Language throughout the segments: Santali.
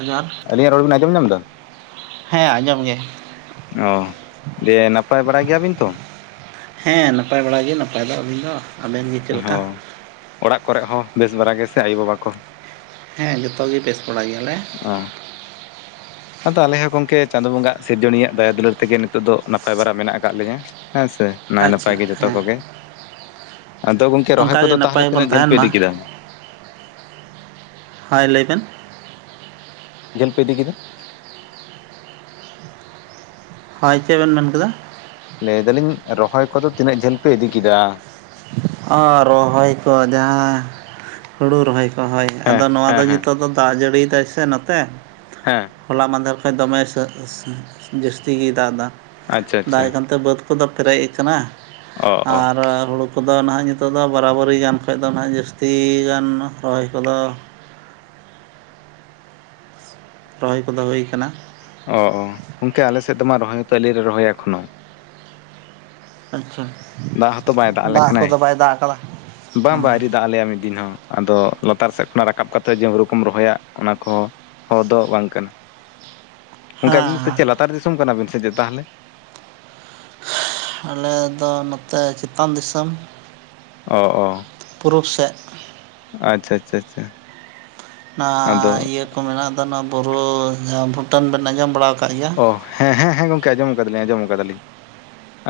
ᱡᱚᱦᱟᱨ ᱜᱤ [unintelligible] ᱟᱹᱞᱤᱧᱟᱜ ᱨᱚᱲ ᱵᱮᱱ ᱟᱸᱡᱚᱢ ᱧᱟᱢ ᱮᱫᱟ? ᱦᱮᱸ ᱟᱸᱡᱚᱢ ᱜᱮ᱾ ᱚ ᱫᱤᱭᱮ ᱱᱟᱯᱟᱭ ᱵᱟᱲᱟ ᱜᱮᱭᱟᱵᱤᱱ ᱛᱚ? ᱦᱮᱸ ᱱᱟᱯᱟᱭ ᱵᱟᱲᱟ ᱜᱮ ᱱᱟᱯᱟᱭ ᱫᱚ ᱟᱹᱞᱤᱧ ᱫᱚ᱾ ᱟᱵᱮᱱ ᱜᱮ ᱪᱮᱜ ᱞᱮᱠᱟ? ᱦᱚ ᱚᱲᱟᱜ ᱠᱚᱨᱮ ᱦᱚᱸ ᱵᱮᱥ ᱵᱟᱲ ᱜᱮ ᱥᱮ ᱟᱭᱳᱼᱵᱟᱵᱟ ᱠᱚ? ᱦᱮᱸ ᱡᱚᱛᱚ ᱜᱮ ᱵᱮᱥ ᱵᱟᱲᱟ ᱜᱮᱭᱟᱞᱮ᱾ ᱚ ᱟᱫᱚ ᱟᱞᱮᱤᱧ ᱦᱚᱸ ᱜᱚᱝᱠᱮ ᱪᱟᱸᱫᱳ ᱵᱚᱸᱜᱟᱜ ᱥᱤᱨᱡᱚᱱᱤᱭᱟᱜ ᱫᱟᱭᱟ ᱫᱩᱞᱟᱹᱲ ᱛᱮᱜᱮ ᱱᱤᱛᱚᱜ ᱫᱚ ᱱᱟᱯᱟᱭ ᱵᱟᱨᱟ ᱢᱮᱱᱟᱜ ᱟᱠᱟᱜ ᱞᱮᱧᱟ᱾ ᱦᱮᱸ ᱥᱮ ᱱᱟᱭ ᱟᱪᱪᱷᱟ ᱱᱟᱯᱟᱭ ᱜᱮ ᱡᱚᱛᱚ ᱦᱮᱸ ᱠᱚᱜᱮ ᱟᱫᱚ ᱜᱚᱝᱠᱮ ᱠᱮ ᱨᱚᱦᱚᱭ ᱚᱱᱠᱟᱜᱮ ᱠᱚᱫᱚ ᱛᱟᱦᱚᱞᱮ ᱱᱟᱯᱟᱭ ᱵᱚᱱ ᱛᱤᱱᱟᱹᱜ ᱡᱷᱟᱹᱞ ᱛᱟᱦᱮᱱ ᱯᱮ ᱢᱟ ᱤᱫᱤ ᱠᱮᱫᱟ? ᱦᱟᱭ ᱞᱟᱹᱭᱵᱮᱱ ᱡᱟᱹᱷᱞ ᱯᱮ ᱤᱫᱤ ᱠᱮᱫᱟ? ᱦᱳᱭ ᱪᱮᱜ ᱵᱮᱱ ᱢᱮᱱᱠᱮᱫᱟ? ᱞᱟᱹᱭ ᱫᱟᱞᱤᱧ ᱨᱚᱦᱚᱭ ᱠᱚᱫᱚ ᱛᱤᱱᱟᱹᱜ ᱡᱷᱟᱹᱞ ᱯᱮ ᱤᱫᱤ ᱠᱮᱫᱟ? ᱚ ᱨᱚᱦᱚᱭ ᱠᱚ ᱡᱟᱦᱟᱸ ᱦᱩᱲᱩ ᱨᱚᱦᱚᱭ ᱠᱚ ᱦᱳᱭ ᱦᱮᱸ ᱟᱫᱚ ᱱᱚᱣᱟ ᱦᱮᱸ ᱫᱚ ᱦᱮᱸ ᱱᱤᱛᱚᱜ ᱫᱚ ᱫᱟᱜ ᱡᱟᱹᱲᱤᱭ ᱫᱟᱭ ᱥᱮ ᱱᱚᱛᱮ᱾ ᱦᱮᱸ ᱦᱚᱞᱟ ᱢᱟᱦᱫᱮᱨ ᱠᱷᱚᱱ ᱫᱚᱢᱮ ᱡᱟᱹᱥᱛᱤ ᱜᱮᱭ ᱫᱟᱜ ᱮᱫᱟ, ᱟᱪᱪᱷᱟ ᱫᱟᱜ ᱟᱪᱪᱷᱟ ᱮ ᱠᱟᱱᱛᱮ ᱵᱟᱹᱫᱽ, ᱫᱚ ᱯᱮᱨᱮᱡ ᱟᱠᱟᱱᱟ ᱚ ᱚ ᱟᱨ ᱦᱩᱲᱩ, ᱠᱚᱫᱚ ᱱᱟᱦᱟᱜ ᱱᱤᱛᱚᱜ ᱫᱚ ᱵᱟᱨᱟᱵᱟᱹᱨᱤ ᱜᱟᱱ ᱠᱷᱚᱡ ᱫᱚ ᱱᱟᱦᱟᱜ ᱡᱟᱹᱥᱛᱤ ᱜᱟᱱ ᱨᱚᱦᱚᱭ ᱠᱚᱫᱚ, ᱨᱚᱦᱚᱭ ᱠᱚᱫᱚ ᱦᱩᱭ ᱟᱠᱟᱱᱟ, ᱚ ᱜᱚᱢᱠᱮ ᱟᱞᱮᱥᱮᱫ ᱢᱟ ᱨᱚᱦᱚᱭ ᱦᱚᱛᱚ ᱟᱹᱶᱨᱤ ᱞᱮ ᱨᱚᱦᱚᱭᱟ ᱮᱠᱷᱚᱱᱳ, ᱟᱪᱪᱷᱟ ᱫᱟᱜ ᱦᱚᱸᱛᱚ ᱵᱟᱭ ᱫᱟᱜ ᱟᱞᱮ ᱠᱟᱱᱟᱭ ᱠᱚᱫᱚ ᱵᱟᱭ ᱫᱟᱜ ᱟᱠᱟᱫᱟ ᱵᱟᱝ ᱦᱮᱸ ᱫᱟᱜ ᱟᱞᱮᱭᱟ ᱢᱤᱫ ᱫᱤᱱ ᱦᱚᱸ ᱟᱫᱚ ᱞᱟᱛᱟᱨ ᱥᱮᱫ ᱠᱷᱚᱱᱟᱜ ᱨᱟᱠᱟᱵ ᱠᱟᱛᱮ ᱦᱩᱲᱩ ᱠᱚᱢ ᱨᱚᱦᱚᱭᱟ ᱚᱱᱟ ᱠᱚᱦᱚᱸ, ᱦᱚᱫᱚ ᱵᱟᱝ ᱠᱟᱱᱟ [unintelligible] ᱜᱚᱢᱠᱮ ᱟᱹᱵᱤᱱ ᱫᱚ ᱦᱮᱸ ᱪᱮᱫ ᱞᱟᱛᱟᱨ ᱫᱤᱥᱚᱢ ᱠᱟᱱᱟᱵᱤᱱ ᱥᱮ ᱪᱮᱫ ᱛᱟᱸᱦᱚᱞᱮ, ᱟᱞᱮ ᱫᱚ ᱱᱚᱛᱮ ᱪᱮᱛᱟᱱ ᱫᱤᱥᱚᱢ, ᱚᱻ ᱚᱻ ᱯᱩᱨᱩᱵ ᱥᱮᱫ, ᱟᱪᱪᱷᱟ ᱟᱪᱪᱷᱟ ᱟᱪᱪᱷᱟ ᱚᱱᱟ ᱟᱫᱚ ᱤᱭᱟᱹ ᱠᱚ ᱢᱮᱱᱟᱜ ᱫᱚ ᱱᱚᱣᱟ ᱵᱩᱨᱩ ᱡᱟᱸᱦᱟ ᱵᱷᱩᱴᱟᱹᱱ ᱵᱮᱱ ᱟᱸᱡᱚᱢ ᱵᱟᱲᱟ ᱟᱠᱟᱫ ᱜᱮᱭᱟ, ᱚ ᱦᱮᱸ ᱦᱮᱸ ᱦᱮᱸ ᱜᱚᱝᱠᱮ ᱟᱸᱡᱚᱢ ᱠᱟᱫᱟᱞᱤᱧ ᱟᱸᱡᱚᱢ ᱠᱟᱫᱟᱞᱤᱧ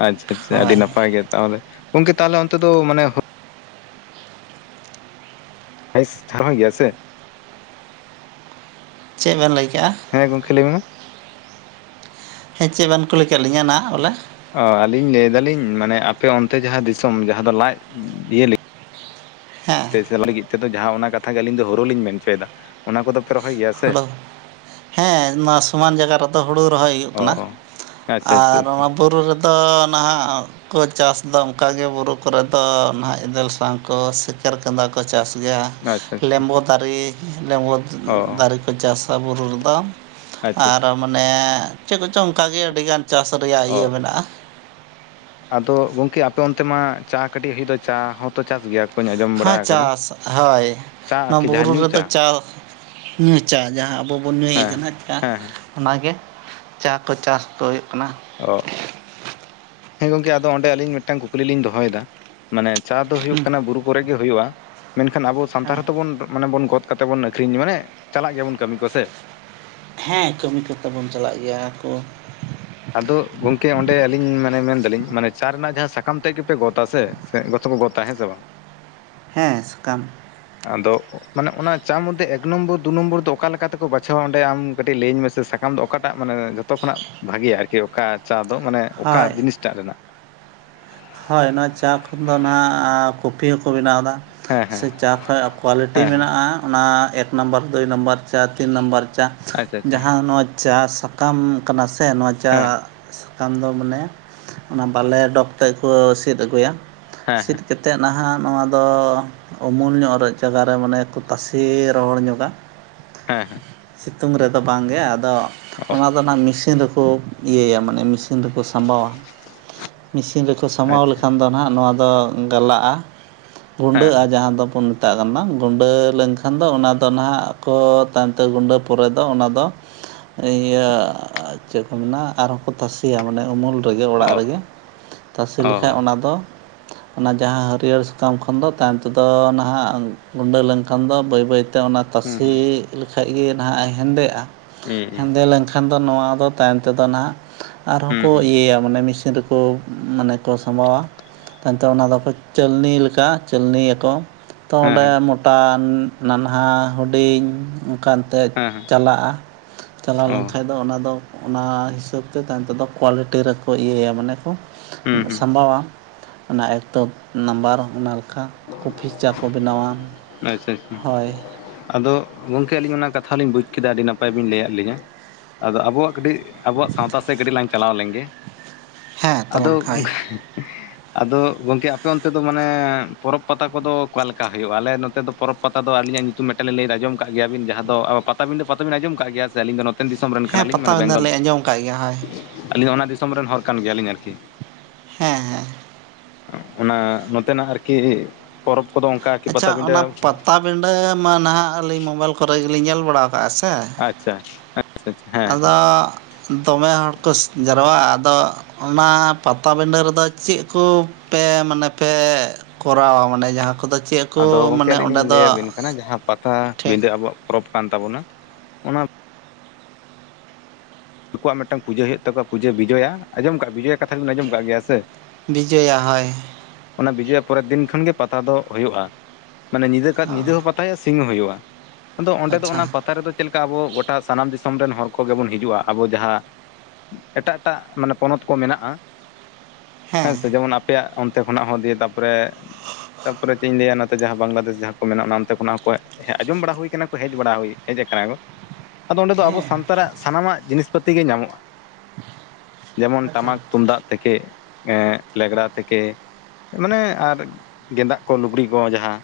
ᱟᱪᱪᱷᱟ ᱟᱪᱪᱷᱟ ᱟᱹᱰᱤ ᱦᱳᱭ ᱱᱟᱯᱟᱭ ᱜᱮ ᱛᱟᱸᱦᱚᱞᱮ, ᱜᱚᱝᱠᱮ ᱛᱟᱸᱦᱚᱞᱮ ᱚᱱᱛᱮ ᱫᱚ ᱢᱟᱱᱮ, ᱵᱮᱥ ᱪᱷᱟᱨᱦᱚᱸ ᱜᱮᱭᱟ ᱥᱮ, ᱪᱮᱫ ᱵᱮᱱ ᱞᱟᱹᱭᱠᱮᱜᱼᱟ ᱦᱮᱸ ᱜᱚᱢᱠᱮ ᱞᱟᱹᱭ ᱢᱮ ᱦᱮᱸ ᱪᱮᱫ ᱵᱮᱱ ᱠᱩᱞᱤ ᱠᱮᱫ ᱞᱤᱧᱟᱹ ᱱᱟ ᱵᱚᱞᱮ, ᱚ ᱟᱹᱞᱤᱧ ᱞᱟᱹᱭᱫᱟᱞᱤᱧ ᱢᱟᱱᱮ ᱟᱯᱮ ᱚᱱᱛᱮ ᱡᱟᱸᱦᱟ ᱫᱤᱥᱚᱢ ᱡᱟᱦᱟᱸ ᱫᱚ ᱞᱟᱡ ᱤᱭᱟᱹᱞᱤ, ᱦᱮᱸ ᱞᱟᱹᱜᱤᱫ ᱛᱚ ᱡᱟᱸᱦᱟ ᱚᱱᱟ ᱠᱟᱛᱷᱟ ᱜᱮ ᱟᱞᱤᱧ ᱫᱚ ᱦᱩᱲᱳ ᱞᱤᱧ ᱢᱮᱱ ᱦᱚᱪᱚ ᱭᱮᱫᱟ ᱚᱱᱟ ᱠᱚᱫᱚ ᱯᱮ ᱨᱚᱦᱚᱭ ᱜᱮᱭᱟ᱾ ᱥᱮ ᱦᱳᱲᱳ ᱦᱮᱸ ᱱᱚᱣᱟ ᱥᱚᱢᱟᱱ ᱡᱟᱭᱜᱟ ᱨᱮᱫᱚ ᱦᱩᱲᱩ ᱨᱚᱦᱚᱭ ᱦᱩᱭᱩᱜ ᱚ ᱠᱟᱱᱟ᱾ ᱚ ᱟᱪᱪᱷᱟ ᱟᱪᱪᱷᱟ ᱟᱨ ᱟᱪᱪᱷᱟ ᱚᱱᱟ ᱵᱩᱨᱩ ᱨᱮᱫᱚ ᱱᱟᱦᱟᱜ, ᱠᱚ ᱪᱟᱥ ᱫᱚ ᱚᱱᱠᱟᱜᱮ ᱵᱩᱨᱩ ᱠᱚᱨᱮ ᱫᱚ ᱱᱟᱦᱟᱜ ᱮᱫᱮᱞ ᱥᱟᱶ ᱠᱚ ᱥᱮᱪ᱾ ᱠᱮᱨᱠᱟᱸᱫᱟ ᱠᱚ ᱪᱟᱥ ᱜᱮᱭᱟ ᱟᱪᱪᱷᱟ ᱟᱪᱪᱷᱟ ᱞᱮᱢᱵᱚ ᱫᱟᱨᱮ ᱞᱮᱢᱵᱚ᱾ ᱚ ᱪᱟᱥᱟ ᱵᱩᱨᱩ ᱨᱮᱫᱚ ᱟᱪᱪᱷᱟ ᱟᱨ ᱟᱪᱪᱷᱟ ᱢᱟᱱᱮ ᱪᱮᱫ ᱠᱚᱪᱚᱝ ᱚᱱᱠᱟᱜᱮ ᱟᱹᱰᱤ ᱜᱟᱱ᱾ ᱪᱟᱥ ᱨᱮᱭᱟᱜ ᱤᱭᱟᱹ ᱚ ᱢᱮᱱᱟᱜᱼᱟ᱾ ᱟᱫᱚ ᱜᱚᱝᱠᱮ ᱟᱯᱮ ᱚᱱᱛᱮ ᱢᱟ ᱪᱟ ᱠᱟᱹᱴᱤᱡ ᱦᱩᱭᱩᱜ ᱫᱚ, ᱪᱟ ᱦᱚᱸᱛᱚ ᱪᱟᱥ ᱜᱮᱭᱟ, ᱠᱚᱧ ᱟᱸᱡᱚᱢ ᱦᱮᱸ ᱵᱟᱲᱟ ᱟᱠᱟᱫᱟ ᱪᱟᱥ ᱦᱳᱭ ᱪᱟ ᱱᱚᱣᱟ ᱟᱨᱠᱤ ᱡᱟᱦᱟᱸ ᱵᱩᱨᱩ ᱧᱩ ᱨᱮᱫᱚ ᱪᱟ᱾ ᱧᱩ ᱪᱟ ᱡᱟᱸᱦᱟ ᱟᱵᱚ ᱵᱚᱱ ᱧᱩᱭ ᱦᱮᱸ ᱠᱟᱱᱟ ᱪᱟ᱾ ᱦᱮᱸ ᱦᱮᱸ ᱚᱱᱟᱜᱮ ᱪᱟ ᱠᱚ ᱪᱟᱥ ᱠᱚ ᱦᱩᱭᱩᱜ ᱠᱟᱱᱟ᱾ ᱚ ᱦᱮᱸ ᱜᱚᱝᱠᱮ ᱟᱫᱚ ᱚᱸᱰᱮ ᱟᱹᱞᱤᱧ ᱢᱤᱫᱴᱟᱝ ᱠᱩᱠᱞᱤᱞᱤᱧ ᱫᱚᱦᱚᱭᱮᱫᱟ, ᱢᱟᱱᱮ ᱪᱟ ᱫᱚ ᱦᱩᱭᱩᱜ ᱦᱮᱸ ᱠᱟᱱᱟ ᱵᱩᱨᱩ ᱠᱚᱨᱮ ᱜᱮ ᱦᱩᱭᱩᱜ ᱼᱟ, ᱢᱮᱱᱠᱷᱟᱱ ᱟᱵᱚ ᱥᱟᱱᱛᱟᱲ ᱦᱚᱸᱛᱚ ᱵᱚᱱ ᱜᱚᱫ᱾ ᱠᱟᱛᱮ ᱵᱚᱱ ᱟᱹᱠᱷᱨᱤᱧ ᱢᱟᱱᱮ ᱪᱟᱞᱟᱜ ᱜᱮᱭᱟᱵᱚᱱ ᱠᱟᱹᱢᱤ ᱠᱚ ᱥᱮ, ᱦᱮᱸ ᱠᱟᱹᱢᱤ ᱠᱚᱛᱮ ᱵᱚᱱ ᱪᱟᱞᱟᱜ ᱜᱮᱭᱟ ᱠᱚ᱾ ᱟᱫᱚ ᱜᱚᱝᱠᱮ ᱚᱸᱰᱮ ᱟᱹᱞᱤᱧ ᱢᱟᱱᱮ ᱢᱮᱱᱫᱟᱞᱤᱧ ᱢᱟᱱᱮ ᱪᱟ ᱨᱮᱱᱟᱜ ᱡᱟᱸᱦᱟ ᱥᱟᱠᱟᱢ ᱛᱮᱫ ᱜᱮᱯᱮ ᱜᱚᱫᱟ ᱥᱮ, ᱥᱮ ᱜᱚᱫ ᱫᱚᱠᱚ ᱜᱚᱫ ᱛᱟᱸᱦᱮᱜ ᱥᱮ ᱵᱟᱝ ᱦᱮᱸ ᱥᱟᱠᱟᱢ ᱟᱫᱚ ᱢᱟᱱᱮ ᱚᱱᱟ ᱪᱟ ᱢᱚᱫᱽᱫᱷᱮ ᱮᱠ ᱱᱚᱢᱵᱚᱨ ᱫᱩ ᱱᱚᱢᱵᱚᱨ ᱫᱚ ᱚᱠᱟ ᱞᱮᱠᱟᱛᱮᱠᱚ ᱵᱟᱪᱷᱟᱣᱟ ᱚᱰᱮ ᱟᱢ ᱠᱟᱹᱴᱤᱡ ᱞᱟᱹᱭᱟᱹᱧ ᱢᱮᱥᱮ, ᱥᱟᱠᱟᱢ ᱫᱚ ᱚᱠᱟᱴᱟᱜ ᱢᱟᱱᱮ ᱡᱷᱚᱛᱚ ᱠᱷᱚᱱᱟᱜ ᱵᱷᱟᱜᱮᱭᱟ ᱟᱨᱠᱤ ᱚᱠᱟ ᱪᱟ ᱫᱚ ᱢᱟᱱᱮ ᱚᱠᱟ ᱦᱳᱭ ᱡᱤᱱᱤᱥᱴᱟᱜ ᱨᱮᱱᱟᱜ, ᱦᱳᱭ ᱱᱚᱣᱟ ᱪᱟ ᱠᱷᱚᱱ ᱫᱚ ᱱᱟᱜ ᱠᱚᱯᱷᱤ ᱦᱚᱸᱠᱚ ᱵᱮᱱᱟᱣ ᱮᱫᱟ ᱦᱮᱸ ᱦᱮᱸ ᱥᱮ ᱪᱟ ᱠᱷᱚᱱᱟᱜ ᱠᱳᱣᱟᱞᱤᱴᱤ ᱦᱮᱸ ᱦᱮᱸ ᱢᱮᱱᱟᱜᱼᱟ ᱚᱱᱟ ᱮᱠ ᱱᱟᱢᱵᱟᱨ ᱫᱩᱭ ᱱᱟᱢᱵᱟᱨ ᱪᱟ ᱛᱤᱱ ᱱᱟᱢᱵᱟᱨ ᱪᱟ ᱟᱪᱪᱷᱟ ᱟᱪᱪᱷᱟ ᱡᱟᱸᱦᱟ ᱱᱚᱣᱟ, ᱪᱟ ᱥᱟᱠᱟᱢ ᱠᱟᱱᱟ ᱥᱮ ᱱᱚᱣᱟ ᱪᱟ, ᱦᱮᱸ ᱠᱷᱟᱱ ᱫᱚ ᱢᱟᱱᱮ, ᱚᱱᱟ ᱵᱟᱞᱮ ᱰᱚᱜᱽ ᱛᱮᱫ ᱠᱚ ᱥᱤᱫ ᱟᱹᱜᱩᱭᱟ, ᱦᱮᱸ ᱥᱤᱫ ᱦᱮᱸ ᱠᱟᱛᱮ ᱛᱮᱫ ᱱᱟᱦᱟᱜ ᱱᱚᱣᱟᱫᱚ, ᱩᱢᱩᱞ ᱧᱚᱜ ᱨᱮ ᱡᱟᱜᱟᱨᱮ ᱢᱟᱱᱮᱠᱚ ᱛᱟᱥᱮ ᱨᱚᱦᱚᱲ ᱧᱚᱜᱟ ᱦᱮᱸ ᱦᱮᱸ᱾ ᱥᱤᱛᱩᱝ ᱨᱮᱫᱚ ᱵᱟᱝᱜᱮ, ᱟᱫᱚ ᱚ ᱚᱱᱟ ᱫᱚ ᱢᱮᱥᱤᱱ ᱨᱮᱠᱚ ᱤᱭᱟᱹᱭᱟ ᱢᱟᱱᱮ ᱢᱮᱥᱤᱱ ᱨᱮᱠᱚ ᱥᱟᱢᱵᱟᱣᱟ ᱢᱤᱥᱤᱱ ᱨᱮᱠᱚ ᱥᱟᱢᱵᱟᱣ ᱟᱪᱪᱷᱟ ᱞᱮᱠᱷᱟᱱ ᱫᱚ ᱾ ᱱᱟᱦᱟᱜ ᱱᱚᱣᱟ ᱫᱚ ᱜᱟᱞᱟᱜᱼᱟ, ᱦᱮᱸ ᱜᱩᱸᱰᱟᱹᱜᱼᱟ ᱦᱮᱸ ᱡᱟᱸᱦᱟᱸ ᱫᱚᱵᱚᱱ ᱢᱮᱛᱟᱜ ᱠᱟᱱᱟ ᱜᱩᱸᱰᱟᱹ ᱞᱮᱱᱠᱷᱟᱱ ᱫᱚ ᱚᱱᱟ ᱫᱚ ᱱᱟᱦᱟᱜ ᱠᱚ ᱛᱟᱹ ᱜᱩᱸᱰᱟᱹ ᱯᱚᱨᱮ ᱫᱚ ᱚᱱᱟ ᱫᱚ ᱤᱭᱟᱹ ᱪᱮᱫ ᱠᱚ ᱢᱮᱱᱟ ᱟᱨᱦᱚᱸ ᱠᱚ ᱛᱟᱥᱮᱭᱟ ᱢᱟᱱᱮ ᱩᱢᱩᱞ ᱨᱮ, ᱨᱮᱜᱮ ᱚᱲᱟᱜ ᱚ ᱨᱮᱜᱮ ᱛᱟᱥᱮ ᱞᱮᱠᱷᱟᱡ ᱚ ᱚᱱᱟ ᱫᱚ ᱚᱱᱟ ᱡᱟᱸᱦᱟ ᱦᱟᱹᱨᱭᱟᱹᱲ ᱥᱟᱠᱟᱢ ᱠᱷᱚᱱ ᱫᱚ ᱛᱟᱭᱚᱢ ᱛᱮᱫᱚ ᱱᱟᱦᱟᱜ ᱜᱩᱸᱰᱟᱹ ᱞᱮᱱᱠᱷᱟᱱ ᱫᱚ ᱵᱟᱹᱭ ᱵᱟᱹᱭ ᱛᱮ, ᱚᱱᱟ ᱦᱩᱸ ᱛᱟᱥᱮ ᱞᱮᱠᱷᱟᱡ ᱜᱮ ᱱᱟᱦᱟᱜ ᱦᱮᱸᱫᱮᱜᱼᱟ ᱦᱩᱸ ᱦᱩᱸ ᱦᱩᱸ ᱦᱮᱸᱫᱮ ᱞᱮᱱᱠᱷᱟᱱ, ᱠᱷᱟᱱ ᱫᱚ ᱱᱚᱣᱟ ᱫᱚ ᱛᱟᱭᱚᱢ ᱛᱮᱫᱚ ᱱᱟᱦᱟᱜ ᱟᱨᱦᱚᱸ ᱦᱩᱸ ᱠᱚ ᱦᱮᱸ ᱤᱭᱟᱹᱭᱟ ᱢᱟᱱᱮ ᱢᱮᱥᱤᱱ ᱨᱮᱠᱚ ᱠᱚ ᱢᱟᱱᱮ ᱠᱚ ᱥᱟᱢᱵᱟᱣᱟ ᱾ ᱛᱟᱭᱚᱢ ᱛᱮ ᱚᱱᱟ ᱫᱚᱠᱚ ᱪᱟᱹᱞᱱᱤ ᱞᱮᱠᱟ ᱪᱟᱹᱞᱱᱤ ᱭᱟᱠᱚ ᱾ ᱛᱚ ᱚᱸᱰᱮ ᱦᱮᱸ ᱢᱚᱴᱟ, ᱱᱟᱱᱦᱟ, ᱦᱩᱰᱤᱧ ᱚᱱᱠᱟᱱ ᱛᱮ ᱦᱮᱸ ᱦᱮᱸ ᱪᱟᱞᱟᱜᱼᱟ, ᱪᱟᱞᱟᱣ ᱚ ᱞᱮᱱᱠᱷᱟᱱ ᱟᱫᱚ ᱚᱱᱟᱫᱚ ᱚᱱᱟ ᱦᱤᱥᱟᱹᱵᱽ ᱛᱮ ᱛᱟᱭᱚᱢᱛᱮ ᱫᱚ ᱠᱳᱣᱟᱞᱤᱴᱤ ᱨᱮᱠᱚ ᱤᱭᱟᱹᱭᱟ ᱢᱟᱱᱮ ᱠᱚ ᱦᱩᱸ ᱦᱩᱸ ᱥᱟᱢᱵᱟᱣᱟ ᱚᱱᱟ ᱮᱠᱛᱚ ᱱᱟᱢᱵᱟᱨ ᱚᱱᱟ, ᱠᱷᱟᱱ ᱠᱚᱯᱷᱤ ᱪᱟ ᱠᱚ ᱵᱮᱱᱟᱣᱟ ᱟᱪᱪᱷᱟ ᱟᱪᱪᱷᱟ ᱦᱳᱭ ᱾ ᱟᱫᱚ ᱜᱚᱝᱠᱮ ᱟᱹᱞᱤᱧ ᱚᱱᱟ ᱠᱟᱛᱷᱟ ᱞᱤᱧ ᱵᱩᱡ ᱠᱮᱫᱟ ᱾ ᱟᱹᱰᱤ ᱱᱟᱯᱟᱭ ᱵᱤᱱ ᱞᱟᱹᱭᱟᱫ ᱞᱤᱧᱟ ᱾ ᱟᱫᱚ ᱟᱵᱚᱣᱟᱜ ᱠᱟᱹᱴᱤᱡ ᱟᱵᱚᱣᱟᱜ ᱥᱟᱶᱛᱟ ᱥᱮᱫ ᱠᱟᱹᱴᱤᱡ ᱞᱟᱝ ᱪᱟᱞᱟᱣ ᱞᱮᱱᱜᱮ ᱾ ᱦᱮᱸ ᱟᱫᱚ ᱛᱟᱞᱟᱝ ᱦᱳᱭ [unintelligible] ᱟᱫᱚ ᱜᱚᱝᱠᱮ ᱟᱯᱮ ᱚᱱᱛᱮ ᱫᱚ ᱢᱟᱱᱮ ᱯᱚᱨᱚᱵᱽ ᱯᱟᱛᱟ ᱠᱚᱫᱚ ᱚᱠᱟ ᱞᱮᱠᱟ ᱦᱳᱭᱯᱜ-ᱟ? ᱟᱞᱮ ᱱᱚᱛᱮ ᱯᱚᱨᱚᱵᱽ ᱯᱟᱛᱟ ᱫᱚ ᱟᱹᱞᱤᱧᱟᱜ ᱧᱩᱛᱩᱢ ᱢᱤᱫᱴᱟᱝᱞᱤᱝ ᱞᱟᱹᱭᱫᱟ ᱟᱸᱡᱚᱢ ᱠᱟᱫ ᱜᱮᱭᱟᱵᱤᱱ ᱡᱟᱦᱟᱸ ᱫᱚ ᱟᱵᱚ ᱯᱟᱛᱟ ᱯᱟᱛᱟᱵᱤᱱᱫᱟᱹ ᱟᱸᱡᱚᱢ ᱟᱠᱟᱫ ᱜᱮᱭᱟ ᱥᱮ ᱟᱹᱞᱤᱧ ᱫᱚ ᱱᱚᱛᱮᱱ ᱫᱤᱥᱚᱢ ᱨᱮᱱ ᱦᱮᱸ ᱠᱟᱱᱟᱞᱤᱧ ᱢᱟᱱᱮ ᱯᱟᱴᱟᱵᱤᱸᱫᱟᱹ ᱵᱮᱝᱜᱚᱞ ᱞᱤᱧ ᱟᱸᱡᱚᱢ ᱠᱟᱜ ᱜᱮᱭᱟ ᱦᱳᱭ ᱟᱹᱞᱤᱧ ᱫᱚ ᱚᱱᱟ ᱫᱤᱥᱚᱢ ᱨᱮᱱ ᱦᱚᱲ ᱠᱟᱱ ᱜᱮᱭᱟᱞᱤᱧ ᱟᱨᱠᱤ ᱾ ᱦᱮᱸ ᱦᱮᱸ ᱚᱱᱟ ᱱᱚᱛᱮᱱᱟᱜ ᱟᱨᱠᱤ ᱯᱚᱨᱚᱵᱽ ᱠᱚᱫᱚ ᱚᱱᱠᱟᱠᱤ ᱯᱟᱴᱟᱵᱤᱸᱫᱟᱹ ᱵᱤᱱᱰᱟᱹ ᱢᱟ ᱱᱟᱦᱟᱜ ᱟᱹᱞᱤᱧ ᱢᱳᱵᱟᱭᱤᱞ ᱠᱚᱨᱮ ᱜᱮᱞᱤᱧ ᱧᱮᱞ ᱵᱟᱲᱟ ᱠᱟᱜᱼᱟ ᱥᱮ ᱾ ᱟᱪᱪᱷᱟ ᱟᱪᱷᱟ [unintelligible] ᱾ ᱟᱫᱚ ᱫᱚᱢᱮ ᱦᱚᱲ ᱠᱚ ᱡᱟᱨᱣᱟ ᱟᱫᱚ ᱾ ᱚᱱᱟ ᱯᱟᱛᱟᱵᱤᱸᱰᱟᱹ ᱨᱮᱫᱚ ᱪᱮᱫ ᱠᱚ ᱯᱮ ᱢᱟᱱᱮ ᱯᱮ ᱠᱚᱨᱟᱣᱟ ᱢᱟᱱᱮ ᱡᱟᱦᱟᱸ ᱠᱚᱫᱚ ᱪᱮᱫ ᱠᱚ ᱟᱫᱚ ᱜᱚᱝᱠᱮ ᱢᱟᱱᱮ ᱟᱹᱞᱤᱧ ᱚᱸᱰᱮ ᱞᱤᱧ ᱫᱚ ᱞᱟᱹᱭᱟᱵᱤᱱ ᱠᱟᱱᱟ ᱡᱟᱦᱟᱸ ᱴᱷᱤᱠ ᱯᱟᱴᱟᱵᱤᱫᱟᱹ ᱟᱵᱚᱣᱟᱜ ᱯᱚᱨᱚᱵᱽ ᱠᱟᱱ ᱛᱟᱵᱚᱱᱟ ᱾ ᱫᱤᱠᱩᱣᱟᱜ ᱢᱤᱫᱴᱟᱝ ᱯᱩᱡᱟᱹ ᱦᱩᱭᱩᱜ ᱛᱟᱠᱚᱣᱟ, ᱯᱩᱡᱟᱹ ᱵᱤᱡᱚᱭᱟ ᱾ ᱟᱡᱸᱡᱚᱢ ᱠᱟᱜᱼᱟ ᱵᱤᱡᱚᱭᱟ ᱠᱟᱛᱷᱟᱵᱤᱱ ᱟᱸᱡᱚᱢ ᱠᱟᱫ ᱜᱮᱭᱟ ᱥᱮ, ᱵᱤᱡᱚᱭᱟ ᱦᱳᱭ ᱾ ᱚᱱᱟ ᱵᱤᱡᱳᱭᱟ ᱯᱚᱨᱮᱨ ᱫᱤᱱ ᱠᱷᱚᱱᱜᱮ ᱯᱟᱛᱟ ᱫᱚ ᱦᱩᱭᱩᱜᱼᱟ ᱾ ᱢᱟᱱᱮ ᱧᱤᱫᱟᱹ ᱚ ᱧᱤᱫᱟᱹ ᱦᱚᱸ ᱯᱟᱛᱟ ᱯᱟᱛᱟᱭᱟ ᱥᱤᱝᱦᱟ ᱦᱩᱭᱩᱜᱼᱟ ᱾ ᱟᱫᱚ ᱚᱸᱰᱮ ᱫᱚ ᱟᱪᱪᱷᱟ ᱚᱱᱟ ᱯᱟᱛᱟ ᱨᱮᱫᱚ ᱪᱮᱫ ᱞᱮᱠᱟ ᱟᱵᱚ ᱜᱚᱴᱟ ᱥᱟᱱᱟᱢ ᱫᱤᱥᱚᱢ ᱨᱮᱱ ᱦᱚᱲ ᱠᱚᱜᱮ ᱵᱚᱱ ᱦᱤᱡᱩᱜᱼᱟ ᱾ ᱟᱵᱚ ᱡᱟᱸᱦᱟᱸ ᱮᱴᱟᱜ ᱮᱴᱟᱜ ᱢᱟᱱᱮ ᱯᱚᱱᱚᱛ ᱠᱚ ᱢᱮᱱᱟᱜᱼᱟ ᱾ ᱦᱮᱸ ᱥᱮ ᱡᱮᱢᱚᱱ, ᱟᱯᱮᱭᱟᱜ ᱚᱱᱛᱮ ᱠᱷᱚᱱᱟᱜ ᱦᱚᱸ ᱫᱤᱭᱮ ᱛᱟᱯᱚᱨᱮ ᱛᱟᱯᱚᱨᱮ ᱪᱮᱫ ᱤᱧ ᱞᱟᱹᱭᱟ ᱡᱟᱸᱦᱟᱸ ᱵᱟᱝᱞᱟᱫᱮᱥ ᱡᱟᱦᱟᱸ ᱠᱚ ᱢᱮᱱᱟᱜᱼᱟ, ᱚᱱᱟ ᱚᱱᱛᱮ ᱠᱷᱚᱱᱟᱜ ᱦᱚᱸ ᱠᱚ ᱟᱸᱡᱚᱢ ᱵᱟᱲᱟ ᱦᱩᱭ ᱠᱟᱱᱟ ᱦᱮᱡᱵᱟᱲᱟ ᱦᱩᱭ ᱦᱮᱡ ᱠᱟᱱᱟ ᱠᱚ ᱾ ᱟᱫᱚ ᱚᱸᱰᱮ ᱫᱚ ᱟᱵᱚ ᱦᱮᱸ ᱥᱟᱱᱛᱟᱲᱟᱜ ᱥᱟᱱᱟᱢᱟᱜ ᱡᱤᱱᱤᱥ ᱯᱟᱹᱛᱤ ᱜᱮ ᱧᱟᱢᱚᱜᱼᱟ ᱾ ᱡᱮᱢᱚᱱ ᱟᱪᱪᱷᱟ ᱴᱟᱢᱟᱠ ᱛᱩᱢᱫᱟᱜ ᱛᱷᱮᱠᱮ ᱞᱮᱜᱽᱲᱟ ᱛᱷᱮᱠᱮ, ᱢᱟᱱᱮ ᱟᱨ ᱜᱮᱸᱫᱟᱜ ᱠᱚ ᱞᱩᱜᱽᱲᱤ ᱠᱚ ᱡᱟᱸᱦᱟᱸ,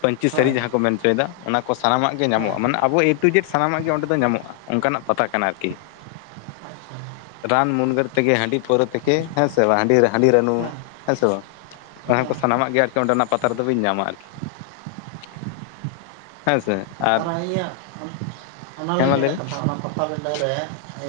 ᱯᱟᱹᱧᱪᱤ ᱥᱟᱲᱤ ᱦᱳᱭ ᱡᱟᱦᱟᱸ ᱠᱚ ᱢᱮᱱ ᱦᱚᱪᱚᱭᱮᱫᱟ ᱾ ᱚᱱᱟ ᱠᱚ ᱥᱟᱱᱟᱢᱟᱜ ᱜᱮ ᱦᱮᱸ ᱧᱟᱢᱚᱜᱼᱟ ᱾ ᱢᱟᱱᱮ ᱟᱵᱚ ᱮᱴᱩ ᱡᱮᱴ ᱥᱟᱱᱟᱢᱟᱜ ᱜᱮ ᱚᱸᱰᱮ ᱫᱚ ᱧᱟᱢᱚᱜᱼᱟ ᱾ ᱚᱱᱠᱟᱱᱟᱜ ᱯᱟᱛᱟ ᱠᱟᱱᱟ ᱟᱨᱠᱤ᱾ ᱟᱪᱪᱷᱟ ᱨᱟᱱᱢᱩᱨᱜᱟᱹᱱ, ᱛᱷᱠᱮ ᱦᱟᱺᱰᱤ ᱯᱟᱹᱣᱨᱟᱹ ᱛᱷᱮᱠᱮ ᱦᱮᱸᱥᱮ ᱵᱟᱝ [unintelligible] ᱦᱟᱺᱰᱤ ᱨᱟᱹᱱᱩ ᱦᱮᱸ ᱥᱮ ᱵᱟᱝ ᱚᱱᱟ ᱠᱚ ᱦᱮᱸ ᱥᱟᱱᱟᱢᱟᱜ ᱜᱮ ᱚᱸᱰᱮᱱᱟᱜ ᱯᱟᱛᱟ ᱨᱮᱫᱚ ᱵᱤᱱ ᱧᱟᱢᱟ ᱟᱨᱠᱤ ᱾ ᱟᱨ ᱤᱧᱟᱹᱜ ᱚᱱᱟ ᱦᱮᱸ ᱞᱤᱧ ᱢᱟ ᱞᱟᱹᱭ ᱢᱮᱱᱮᱫ ᱢᱮ ᱠᱟᱱ ᱛᱟᱦᱮᱸᱫ ᱚᱱᱟ ᱯᱟᱴᱟ ᱵᱤᱸᱫᱷᱟᱹ ᱨᱮ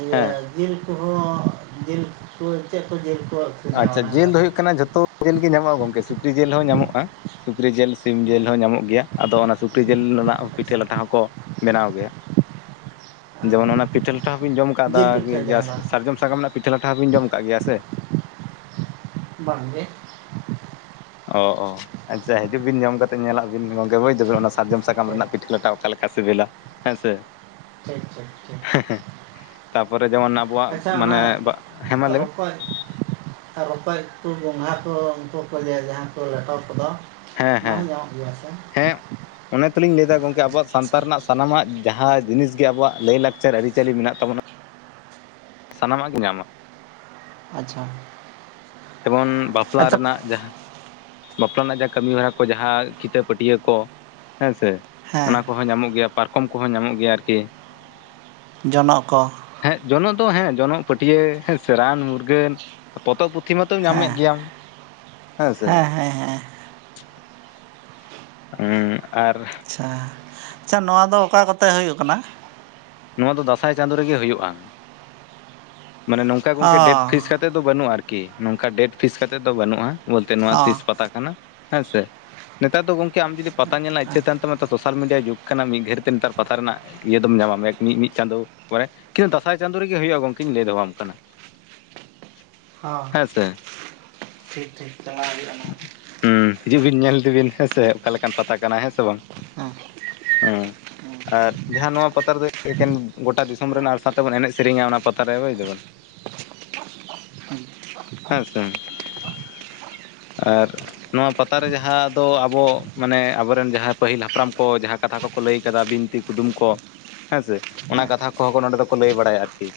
ᱤᱭᱟᱹ ᱦᱮᱸ ᱡᱤᱞ ᱠᱚᱦᱚᱸ ᱡᱤᱞ ᱠᱚ ᱪᱮᱫ ᱠᱚ ᱡᱤᱞ ᱠᱚ ᱟᱹᱠᱷᱨᱤᱧᱟ ᱟᱪᱪᱷᱟ ᱚᱱᱟ ᱡᱤᱞ ᱫᱚ ᱵᱟᱨᱮ ᱦᱩᱭᱩᱜ ᱠᱟᱱᱟ ᱡᱷᱚᱛᱚ ᱡᱤᱞ ᱜᱮ ᱧᱟᱢᱚᱜᱼᱟ ᱜᱚᱝᱠᱮ ᱥᱩᱠᱨᱤ ᱡᱤᱞ ᱦᱚᱸ ᱧᱟᱢᱚᱜᱼᱟ᱾ ᱥᱩᱠᱨᱤ ᱡᱤᱞ ᱥᱤᱢ ᱡᱤᱞ ᱦᱮᱸ ᱦᱚᱸ ᱧᱟᱢᱚᱜ ᱜᱮᱭᱟ ᱟᱫᱚ ᱚᱱᱟ ᱥᱩᱠᱨᱤ ᱡᱤᱞ ᱨᱮᱱᱟᱜ ᱯᱤᱴᱷᱟᱹ ᱟᱪᱪᱷᱟ ᱞᱟᱴᱷᱟ ᱦᱚᱸᱠᱚᱼᱼ ᱵᱮᱱᱟᱣ ᱜᱮᱭᱟ ᱚ [unintelligible] ᱡᱮᱢᱚᱱ ᱚᱱᱟᱼᱼ ᱯᱤᱴᱷᱟᱹ ᱞᱟᱴᱷᱟ ᱦᱚᱸᱵᱤᱱ ᱡᱚᱢ ᱠᱟᱫᱟ ᱡᱤᱞ ᱯᱤᱴᱷᱟᱹ ᱜᱮᱭᱟ ᱡᱟᱦᱟᱸ ᱫᱚ ᱥᱟᱨᱡᱚᱢ ᱥᱟᱠᱟᱢ ᱨᱮᱱᱟᱜ ᱯᱤᱴᱷᱟᱹ ᱞᱟᱴᱷᱟ ᱦᱚᱸᱵᱤᱱ ᱡᱚᱢ ᱟᱠᱟᱫ ᱜᱮᱭᱟ ᱥᱮ ᱵᱟᱝ ᱜᱮ᱾ ᱚ ᱚ᱾ ᱟᱪᱪᱷᱟ ᱦᱤᱡᱩᱜ ᱵᱤᱱ ᱡᱚᱢ ᱠᱟᱛᱮ ᱧᱮᱞᱟᱜ ᱵᱤᱱ ᱵᱤᱱ ᱜᱚᱝᱠᱮ ᱵᱩᱡ ᱮᱫᱟᱵᱤᱱ ᱚᱱᱟ ᱥᱟᱨᱡᱚᱢ ᱥᱟᱠᱟᱢ ᱴᱷᱤᱠ ᱨᱮᱱᱟᱜ ᱯᱤᱴᱷᱟᱹ ᱞᱟᱴᱷᱟ ᱚᱠᱟ ᱞᱮᱠᱟ ᱥᱤᱵᱤᱞᱟ ᱦᱮᱸ ᱥᱮ ᱴᱷᱤᱠ ᱴᱷᱤᱠ ᱴᱷᱤᱠ᱾ ᱛᱟᱨᱯᱚᱨᱮ ᱡᱮᱢᱚᱱ ᱟᱵᱚᱣᱟᱜ ᱟᱪᱪᱷᱟ ᱢᱟᱱᱮ ᱚᱱᱟ ᱦᱮᱸ ᱢᱟ ᱞᱮᱭ ᱢᱮᱼᱼ ᱨᱚᱠᱚᱡ ᱨᱚᱠᱚᱡ ᱩᱛᱩ ᱜᱚᱸᱜᱷᱟ ᱠᱚ ᱩᱱᱠᱩ ᱠᱚ ᱞᱟᱹᱭᱟ ᱡᱟᱸᱦᱟ ᱠᱚ ᱞᱮᱴᱚ ᱠᱚᱫᱚ ᱾ ᱦᱮᱸ ᱦᱮᱸ [unintelligible] ᱦᱮᱸ᱾ ᱚᱱᱮ ᱛᱚᱞᱤᱧ ᱞᱟᱹᱭ ᱮᱫᱟ ᱜᱚᱝᱠᱮ ᱟᱵᱚᱣᱟᱜ ᱥᱟᱶᱛᱟ ᱨᱮᱱᱟᱜ ᱥᱟᱱᱟᱢᱟᱜ ᱡᱟᱦᱟᱸ ᱡᱤᱱᱤᱥ ᱜᱮ ᱟᱵᱚᱣᱟᱜ ᱞᱟᱹᱭ ᱞᱟᱠᱪᱟᱨ ᱟᱹᱨᱤᱪᱟᱹᱞᱤ ᱢᱮᱱᱟᱜ ᱛᱟᱵᱚᱱᱟ᱾ ᱥᱟᱱᱟᱢᱟᱜ ᱜᱮ ᱧᱟᱢᱟ᱾ ᱟᱪᱪᱷᱟ᱾ ᱡᱮᱢᱚᱱ ᱵᱟᱯᱞᱟ ᱟᱪᱪᱷᱟ ᱨᱮᱱᱟᱜ ᱡᱟᱦᱟ ᱵᱟᱯᱞᱟ ᱨᱮᱱᱟᱜ ᱡᱟᱦᱟᱸ ᱠᱟᱹᱢᱤ ᱦᱚᱨᱟ ᱠᱚ ᱡᱟᱦᱟᱸ ᱠᱤᱛᱟᱹ ᱯᱟᱹᱴᱭᱟ ᱠᱚ ᱦᱮᱸᱥᱮ ᱚᱱᱟ ᱦᱮᱸ ᱠᱚ ᱧᱟᱢᱚᱜ ᱜᱮᱭᱟ ᱯᱟᱨᱠᱚᱢ ᱠᱚᱦᱚᱸ ᱧᱟᱢᱚᱜ ᱜᱮᱭᱟ ᱟᱨᱠᱤ ᱡᱚᱱᱚᱜ ᱠᱚ᱾ ᱦᱮᱸ ᱡᱚᱱᱚᱜ ᱫᱚ ᱦᱮᱸ ᱡᱚᱱᱚᱜ ᱯᱟᱹᱴᱭᱟ. ᱦᱮᱥᱮ ᱨᱟᱱ ᱢᱩᱨᱜᱟᱹᱱ᱾ ᱯᱚᱛᱚᱵ ᱯᱩᱛᱷᱤ ᱢᱟᱛᱚ ᱦᱮᱸ ᱧᱟᱢᱮᱫ ᱜᱮᱭᱟᱢ ᱦᱮᱸ ᱥᱮ᱾ ᱦᱮᱸ ᱦᱮᱸ᱾ ᱦᱩᱸ᱾ᱟᱨᱼᱼ ᱟᱪᱪᱷᱟ ᱟᱪᱪᱷᱟ ᱱᱚᱣᱟ ᱫᱚ ᱚᱠᱟ ᱠᱚᱛᱮ ᱦᱩᱭᱩᱜ ᱠᱟᱱᱟ? ᱱᱚᱣᱟ ᱫᱚ ᱫᱟᱸᱥᱟᱭ ᱪᱟᱸᱫᱳ ᱨᱮᱜᱮ ᱦᱩᱭᱩᱜᱼᱟ᱾ ᱢᱟᱱᱮ ᱱᱚᱝᱠᱟ ᱚ ᱜᱚᱝᱠᱮ ᱰᱮᱴ ᱯᱷᱤᱥ ᱠᱟᱛᱮᱜ ᱫᱚ ᱵᱟᱹᱱᱩᱜᱼᱟ ᱟᱨᱠᱤ ᱱᱚᱝᱠᱟ ᱰᱮᱴ ᱯᱷᱤᱥ ᱠᱟᱛᱮᱜ ᱫᱚ ᱵᱟᱹᱱᱩᱜᱼᱟ᱾ ᱵᱚᱞᱛᱮ ᱱᱚᱣᱟ ᱛᱤᱥ ᱦᱚᱸ ᱯᱟᱛᱟ ᱠᱟᱱᱟ ᱦᱮᱸᱥᱮ ᱱᱮᱛᱟᱨ ᱫᱚ ᱜᱚᱝᱠᱮ ᱟᱢ ᱡᱩᱫᱤ ᱯᱟᱛᱟ ᱧᱮᱞ ᱨᱮᱱᱟᱜ ᱤᱪᱪᱷᱟᱹ ᱛᱟᱦᱮ ᱛᱟᱢᱼᱼ [unintelligible] ᱢᱟᱛᱚ ᱥᱚᱥᱟᱞ ᱢᱤᱰᱤᱭᱟ ᱡᱩᱜᱽ ᱠᱟᱱᱟ ᱢᱤᱫ ᱜᱷᱟᱰᱤ ᱛᱮ ᱯᱟᱛᱟ ᱨᱮᱱᱟᱜ ᱤᱭᱟᱹ ᱫᱚᱢ ᱧᱟᱢᱟ ᱢᱤᱫ [unintelligible] ᱪᱟᱸᱫᱳ ᱢᱟᱱᱮ ᱠᱤᱱᱛᱩ ᱫᱟᱸᱥᱟᱭ ᱪᱟᱸᱫᱳ ᱨᱮᱜᱮ ᱦᱩᱭᱩᱜᱼᱟ ᱜᱚᱝᱠᱮᱧ ᱞᱟᱹᱭ ᱫᱚᱦᱚᱣᱟᱢ ᱠᱟᱱᱟ᱾ ᱦᱚᱸ ᱦᱮᱸ ᱥᱮ ᱴᱷᱤᱠ ᱴᱷᱤᱠ ᱪᱟᱞᱟᱣ ᱦᱩᱭᱩᱜᱼᱟ ᱱᱟᱦᱟᱜ ᱦᱩᱸ ᱦᱤᱡᱩᱜ ᱵᱤᱱ ᱧᱮᱞ ᱤᱫᱤ ᱵᱤᱱ ᱦᱮᱸᱥᱮ ᱚᱠᱟ ᱞᱮᱠᱟᱱ ᱯᱟᱛᱟ ᱠᱟᱱᱟ ᱦᱮᱸᱼᱼ ᱦᱩᱸ᱾ ᱦᱩᱸ᱾ ᱟᱨ ᱡᱟᱦᱟᱸ ᱱᱚᱣᱟ ᱯᱟᱛᱟ ᱨᱮᱫᱚ ᱫᱚ ᱮᱠᱮᱱ ᱜᱚᱴᱟ ᱫᱤᱥᱚᱢ ᱨᱮᱱ ᱟᱨ ᱥᱟᱶᱛᱮᱵᱚᱱ ᱮᱱᱮᱡ ᱥᱮᱨᱮᱧᱟ ᱚᱱᱟᱼᱼ [unintelligible] [unintelligible] ᱦᱮᱸ ᱥᱮ᱾ ᱟᱨ ᱱᱚᱣᱟ ᱯᱟᱛᱟᱨ ᱨᱮ ᱡᱟᱦᱟᱸ ᱫᱚ ᱟᱵᱚ ᱢᱟᱱᱮ ᱟᱵᱚᱨᱮᱱ ᱡᱟᱦᱟᱸ ᱯᱟᱹᱦᱤᱞ ᱦᱟᱯᱲᱟᱢ ᱠᱚ ᱡᱟᱦᱟᱸ ᱠᱟᱛᱷᱟ ᱠᱚᱼᱼ ᱠᱚ ᱞᱟᱹᱭ ᱟᱠᱟᱫᱟ ᱵᱤᱱᱛᱤ ᱠᱩᱫᱩᱢ ᱠᱚ᱾ [unintelligible] ᱦᱮᱸ ᱥᱮ ᱚᱱᱟ ᱦᱮᱸ ᱠᱟᱛᱷᱟ ᱠᱚᱦᱚᱸ ᱠᱚ ᱱᱚᱰᱮ ᱫᱚᱠᱚ ᱞᱟᱹᱭ ᱵᱟᱲᱟᱭᱟ ᱟᱨᱠᱤ᱾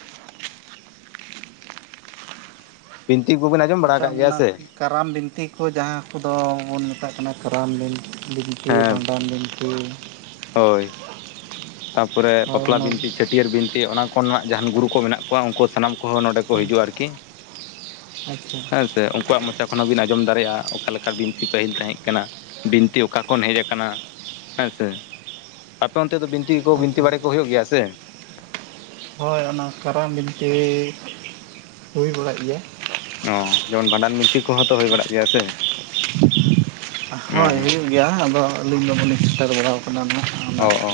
ᱵᱤᱱᱛᱤ ᱠᱚᱵᱤᱱ ᱟᱸᱡᱚᱢ ᱵᱟᱲᱟ ᱟᱪᱪᱷᱟ ᱠᱟᱜ ᱜᱮᱭᱟ ᱚᱱᱟ ᱥᱮ ᱠᱟᱨᱟᱢ ᱵᱤᱱᱛᱤ ᱠᱚ ᱡᱟᱦᱟᱸ ᱠᱚᱫᱚ ᱵᱚᱱ ᱢᱮᱛᱟᱜ ᱠᱟᱱᱟ ᱠᱟᱨᱟᱢ ᱵᱤᱱᱛᱤ᱾ ᱵᱤᱱᱛᱤ ᱦᱮᱸ ᱵᱷᱟᱸᱰᱟᱱ ᱵᱤᱱᱛᱤ᱾ ᱦᱳᱭ ᱛᱟᱯᱚᱨᱮ ᱦᱳᱭ ᱵᱟᱯᱞᱟ ᱚᱱᱟ ᱵᱤᱱᱛᱤ, ᱪᱷᱟᱹᱴᱭᱟᱹᱨ ᱵᱤᱱᱛᱤ ᱚᱱᱟ ᱠᱚᱨᱮᱱᱟᱜ ᱡᱟᱦᱟᱱ ᱜᱩᱨᱩ ᱠᱚ ᱢᱮᱱᱟᱜ ᱠᱚᱣᱟ ᱩᱱᱠᱩ ᱥᱟᱱᱟᱢ ᱠᱚ ᱠᱚᱦᱚ ᱱᱚᱰᱮ ᱠᱚ ᱦᱤᱡᱩᱜᱼᱟ ᱟᱨᱠᱤ ᱟᱪᱪᱷᱟ ᱦᱮᱸ ᱥᱮ ᱩᱱᱠᱩᱣᱟᱜ ᱢᱚᱪᱟ ᱠᱚᱼᱼ ᱮᱠᱷᱚᱱ ᱦᱚᱸ ᱵᱤᱱ ᱟᱸᱡᱚᱢ ᱫᱟᱲᱮᱭᱟᱜᱼᱟ ᱚᱠᱟᱞᱮᱠᱟ ᱵᱤᱱᱛᱤ ᱯᱟᱹᱦᱤᱞ ᱛᱟᱦᱮᱸ ᱠᱟᱱᱟ ᱵᱤᱱᱛᱤ ᱚᱠᱟ ᱠᱷᱚᱱ ᱦᱮᱡ ᱟᱠᱟᱱᱟ ᱦᱮᱸ ᱥᱮ᱾ [unintelligible] ᱟᱯᱮ ᱚᱱᱛᱮ ᱫᱚ ᱵᱤᱱᱛᱤ ᱠᱚ ᱵᱤᱱᱛᱤ ᱟᱪᱪᱷᱟ ᱵᱟᱲᱮ ᱠᱚ ᱦᱩᱭᱩᱜ ᱜᱮᱭᱟ ᱥᱮ ᱦᱳᱭ ᱚᱱᱟ ᱠᱟᱨᱟᱢ ᱵᱤᱱᱛᱤ ᱦᱩᱭ ᱵᱟᱲᱟᱜ ᱜᱮᱭᱟ᱾ ᱚ ᱡᱮᱢᱚᱱ ᱵᱷᱟᱰᱟᱱ ᱵᱤᱱᱛᱤ ᱠᱚᱦᱚᱸ ᱛᱚ ᱦᱩᱭ ᱵᱟᱲᱟᱜ ᱜᱮᱭᱟ ᱥᱮ? ᱦᱳᱭ ᱚ ᱦᱩᱭᱩᱜ ᱜᱮᱭᱟ ᱟᱫᱚ ᱟᱹᱞᱤᱧ ᱫᱚ ᱵᱟᱞᱤᱧ ᱥᱮᱴᱮᱨ ᱵᱟᱲᱟᱭ ᱼᱼᱼ [unintelligible] ᱚᱱᱟ ᱚ ᱼᱼᱼ ᱚ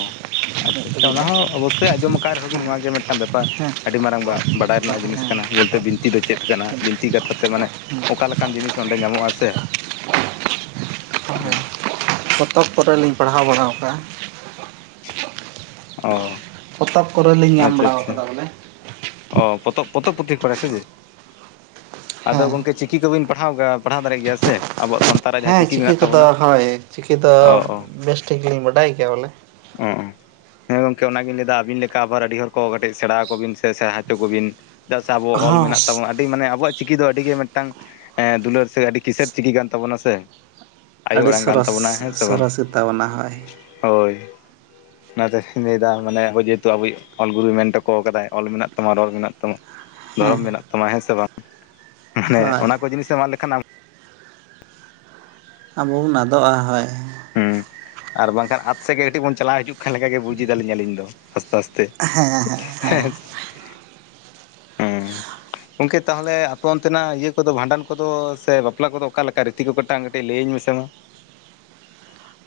ᱟᱪᱪᱷᱟ ᱟᱪᱪᱷᱟ ᱚᱱᱟᱦᱚᱸ ᱚᱵᱚᱥᱥᱳᱭ ᱟᱸᱡᱚᱢ ᱟᱠᱟᱫ ᱨᱮᱦᱚᱸᱵᱤᱱ ᱦᱮᱸ ᱱᱚᱣᱟ ᱜᱮ ᱢᱤᱫᱴᱟᱝ ᱵᱮᱯᱟᱨ ᱟᱹᱰᱤ ᱢᱟᱨᱟᱝ ᱵᱟᱰᱟᱭ ᱨᱮᱱᱟᱜ ᱦᱮᱸ ᱡᱤᱱᱤᱥ ᱠᱟᱱᱟ। ᱵᱚᱞᱛᱮ ᱵᱤᱱᱛᱤ ᱫᱚ ᱪᱮᱫ ᱠᱟᱱᱟ ᱦᱮᱸ ᱵᱤᱱᱛᱤ ᱠᱟᱛᱷᱟ ᱛᱮ ᱢᱟᱱᱮ ᱚᱠᱟ ᱞᱮᱠᱟᱱ ᱡᱤᱱᱤᱥ ᱚᱸᱰᱮ ᱧᱟᱢᱚᱜ ᱟᱥᱮ [unintelligible] ᱯᱚᱛᱚᱵ ᱠᱚᱨᱮ ᱞᱤᱧ ᱯᱟᱲᱦᱟᱣ ᱵᱟᱲᱟᱣ ᱟᱠᱟᱜᱼᱟ। ᱚ ᱯᱚᱛᱚᱵ ᱠᱚᱨᱮᱞᱤᱧ ᱧᱟᱢ ᱟᱪᱪᱷᱟ ᱵᱟᱲᱟᱣ ᱟᱪᱪᱷᱟ ᱟᱠᱟᱫᱟ ᱵᱚᱞᱮ। ᱚ ᱯᱚᱛᱚᱵ ᱯᱚᱛᱚᱵ ᱯᱩᱛᱷᱤ ᱠᱚᱨᱮ ᱥᱮ ᱪᱮᱫ? ᱟᱫᱚ ᱦᱮᱸ ᱜᱚᱝᱠᱮ ᱼᱼ ᱪᱤᱠᱤ ᱠᱚᱵᱤᱱ ᱯᱟᱲᱦᱟᱣ ᱠᱟᱜᱼᱟ ᱫᱟᱲᱮᱭᱟᱜ ᱜᱮᱭᱟ ᱥᱮ ᱟᱵᱚᱣᱟᱜ ᱥᱟᱱᱛ ᱦᱮᱸ ᱪᱤᱠᱤ ᱠᱚᱫᱚ ᱦᱳᱭ ᱪᱤᱠᱤ ᱫᱚ ᱚ ᱚ ᱵᱮᱥ ᱴᱷᱤᱠ ᱞᱤᱧ ᱵᱟᱰᱟᱭ ᱜᱮᱭᱟ ᱵᱚᱞᱮ᱾ ᱚ ᱦᱮᱸ ᱜᱚᱝᱠᱮ ᱚᱱᱟᱜᱤᱧ ᱞᱟᱹᱭ ᱮᱫᱟ ᱟᱵᱤᱱ ᱞᱮᱠᱟ ᱟᱵᱟᱨ ᱟᱹᱰᱤ ᱦᱚᱲ ᱠᱚ ᱠᱟᱹᱴᱮᱡ ᱥᱮᱲᱟ ᱟᱠᱚ ᱵᱤᱱ ᱥᱮ ᱥᱮᱲᱟ ᱦᱚᱪᱚ ᱠᱚᱵᱤᱱ ᱪᱮᱫᱟ ᱥᱮ ᱟᱵᱩᱭᱟ ᱚᱞ ᱦᱚᱸ ᱢᱮᱱᱟ ᱛᱟᱵᱚᱱᱟ ᱟᱹᱰᱤ ᱢᱟᱱᱮ ᱟᱵᱚᱣᱟᱜ ᱪᱤᱠᱤ ᱫᱚ ᱟᱹᱰᱤ ᱜᱮ ᱢᱤᱫᱴᱟᱝ ᱫᱩᱞᱟᱹᱲ ᱥᱮ ᱟᱹᱰᱤ ᱠᱤᱥᱟᱹᱬ ᱪᱤᱠᱤ ᱠᱟᱱ ᱛᱟᱵᱚᱱᱟ ᱥᱮ ᱟᱭᱳ ᱟᱹᱰᱤ ᱟᱲᱟᱝ ᱠᱟᱱ ᱥᱚᱨᱚᱥ ᱛᱟᱵᱚᱱᱟ ᱦᱮᱸ ᱥᱮ ᱵᱟᱝ ᱥᱚᱨᱚᱥ ᱜᱮᱛᱟᱵᱚᱱᱟ ᱦᱳᱭ ᱦᱳᱭ ᱚᱱᱟᱛᱮᱧ ᱞᱟᱹᱭᱮᱫᱟ ᱢᱟᱱᱮ ᱦᱚᱭ ᱡᱮᱦᱮᱛᱩ ᱟᱵᱚᱭᱤᱡ ᱚᱞ ᱜᱩᱨᱩᱭ ᱢᱮᱱ ᱦᱚᱴᱚ ᱟᱠᱟᱫᱟᱭ ᱼᱼ ᱚᱞ ᱢᱮᱱᱟᱜ ᱛᱟᱢᱟ ᱨᱚᱲ ᱢᱮᱱᱟᱜ ᱛᱟᱢᱟ ᱦᱮᱸ ᱫᱷᱚᱨᱚᱢ ᱢᱮᱱᱟᱜ ᱛᱟᱢᱟ। ᱦᱮᱸ ᱥᱮ ᱵᱟᱝ? ᱢᱟᱱᱮ ᱦᱳᱭ ᱚᱱᱟ ᱠᱚ ᱡᱤᱱᱤᱥ ᱮᱢ ᱟᱫᱞᱮ ᱼᱼ ᱟᱵᱚᱵᱚᱱ ᱟᱫᱚᱜᱼᱟ ᱦᱳᱭ᱾ ᱦᱸ ᱟᱨ ᱵᱟᱝᱠᱷᱟᱱ ᱟᱛ ᱥᱮᱜ ᱜᱮ ᱠᱟᱹᱴᱤᱡ ᱵᱚᱱ ᱪᱟᱞᱟᱜᱣ ᱦᱤᱡᱩᱜ ᱼᱼ ᱠᱟᱱᱟ ᱚᱠᱟ ᱞᱮᱠᱟᱜᱮ ᱵᱩᱡᱽ ᱮᱟᱞᱤᱧᱟ ᱟᱹᱞᱤᱧ ᱫᱚ ᱟᱥᱛᱮ ᱟᱥᱛᱮ ᱦᱮᱸ ᱥᱮ। [inaudible] ᱜᱚᱢᱠᱮ ᱛᱟᱦᱚᱞᱮ ᱟᱯᱮ ᱚᱱᱛᱮᱱᱟᱜ ᱤᱭᱟᱹ ᱠᱚᱫᱚ ᱵᱷᱟᱸᱰᱟᱱ ᱠᱚᱫᱚ ᱥᱮ ᱵᱟᱯᱞᱟ ᱠᱚᱫᱚ ᱚᱠᱟ ᱞᱮᱠᱟ ᱨᱤᱛᱤ ᱠᱚ ᱠᱟᱹᱴᱟᱝ ᱠᱟᱹᱴᱤᱡ ᱞᱟᱹᱭᱟᱹᱧ ᱢᱮᱥᱮ ᱢᱟ।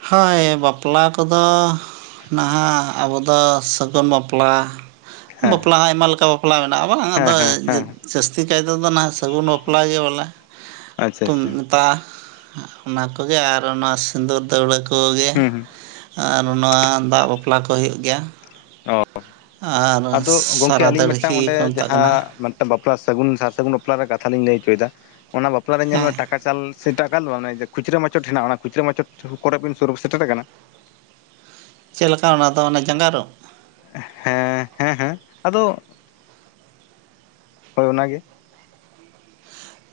ᱦᱳᱭ ᱵᱟᱯᱞᱟ ᱠᱚᱫᱚ ᱼᱼ ᱱᱟᱦᱟᱜ ᱟᱵᱚ ᱫᱚ ᱥᱟᱹᱜᱩᱱ ᱵᱟᱯᱞᱟ᱾ ᱦᱮᱸ ᱵᱟᱯᱞᱟ ᱦᱚᱸ ᱟᱭᱢᱟ ᱞᱮᱠᱟ ᱵᱟᱯᱞᱟ ᱢᱮᱱᱟᱜᱼᱟ ᱵᱟᱝ ᱦᱮᱸ ᱟᱫᱚ ᱦᱮᱸ ᱡᱟᱹ ᱦᱮᱸ ᱼᱼ ᱡᱟᱹᱥᱛᱤ ᱠᱟᱭ ᱛᱮᱫᱚ ᱱᱟᱦᱟᱜ ᱥᱟᱹᱜᱩᱱ ᱵᱟᱯᱞᱟ ᱜᱮ ᱵᱚᱞᱮ ᱟᱪᱪᱷᱟ ᱠᱚ ᱟᱪᱪᱷᱟ ᱢᱮᱛᱟᱜᱼᱟ। ᱚᱱᱟ ᱠᱚᱜᱮ ᱟᱨ ᱱᱚᱣᱟ ᱥᱤᱸᱫᱩᱨ ᱫᱟᱹᱣᱲᱟᱹ ᱠᱚᱜᱮ᱾ ᱦᱩᱸ ᱦᱩᱸ ᱟᱨ ᱱᱚᱣᱟ ᱫᱟᱜ ᱵᱟᱯᱞᱟ ᱠᱚ ᱦᱩᱭᱩᱜ ᱜᱮᱭᱟ। ᱚ ᱟᱨ ᱟᱫᱚ ᱜᱚᱢᱠᱮ ᱥᱟᱨᱟ ᱟᱹᱞᱤᱧ ᱢᱤᱫᱴᱟᱝ ᱫᱟᱹᱲᱦᱤ ᱚᱸᱰᱮ ᱠᱚ ᱢᱮᱛᱟᱜ ᱠᱟᱱᱟ ᱡᱟᱦᱟᱸ ᱼᱼ ᱢᱟᱱᱮ ᱵᱟᱯᱞᱟ ᱥᱟᱹᱜᱩᱱ ᱥᱟᱨ ᱥᱟᱹᱜᱩᱱ ᱵᱟᱯᱞᱟ ᱥᱟᱹᱜᱩᱱ ᱥᱟᱨ ᱥᱟᱹᱜᱩᱱ ᱵᱟᱯᱞᱟ ᱨᱮᱱᱟᱜ ᱠᱟᱛᱷᱟ ᱞᱤᱧ ᱞᱟᱹᱭ ᱦᱚᱪᱚᱭᱮᱫᱟ ᱚᱱᱟ ᱵᱟᱯᱞᱟ ᱨᱮᱧ ᱧᱮᱞ ᱦᱮᱸ ᱢᱮ ᱴᱟ ᱼᱼ ᱴᱟᱠᱟ ᱪᱟᱞ ᱥᱮ [unintelligible] ᱫᱚ ᱵᱟᱝ ᱢᱟᱱᱮ ᱠᱷᱩᱪᱨᱟ ᱢᱟᱪᱚᱴ ᱦᱮᱱᱟᱜ ᱚᱱᱟ ᱠᱷᱩᱪᱨᱟ ᱢᱟᱪᱚᱴ ᱠᱚᱨᱮ ᱵᱤᱱ ᱥᱩᱨ ᱥᱮᱴᱮᱨ ᱟᱠᱟᱱᱟ? ᱪᱮᱫ ᱞᱮᱠᱟ ᱚᱱᱟᱫᱚ ᱚᱱᱟ ᱡᱟᱸᱜᱟ ᱟᱹᱨᱩᱵ? ᱦᱮᱸ ᱦᱮᱸ ᱦᱮᱸ ᱟᱫᱚ ᱦᱳᱭ ᱚᱱᱟᱜᱮ।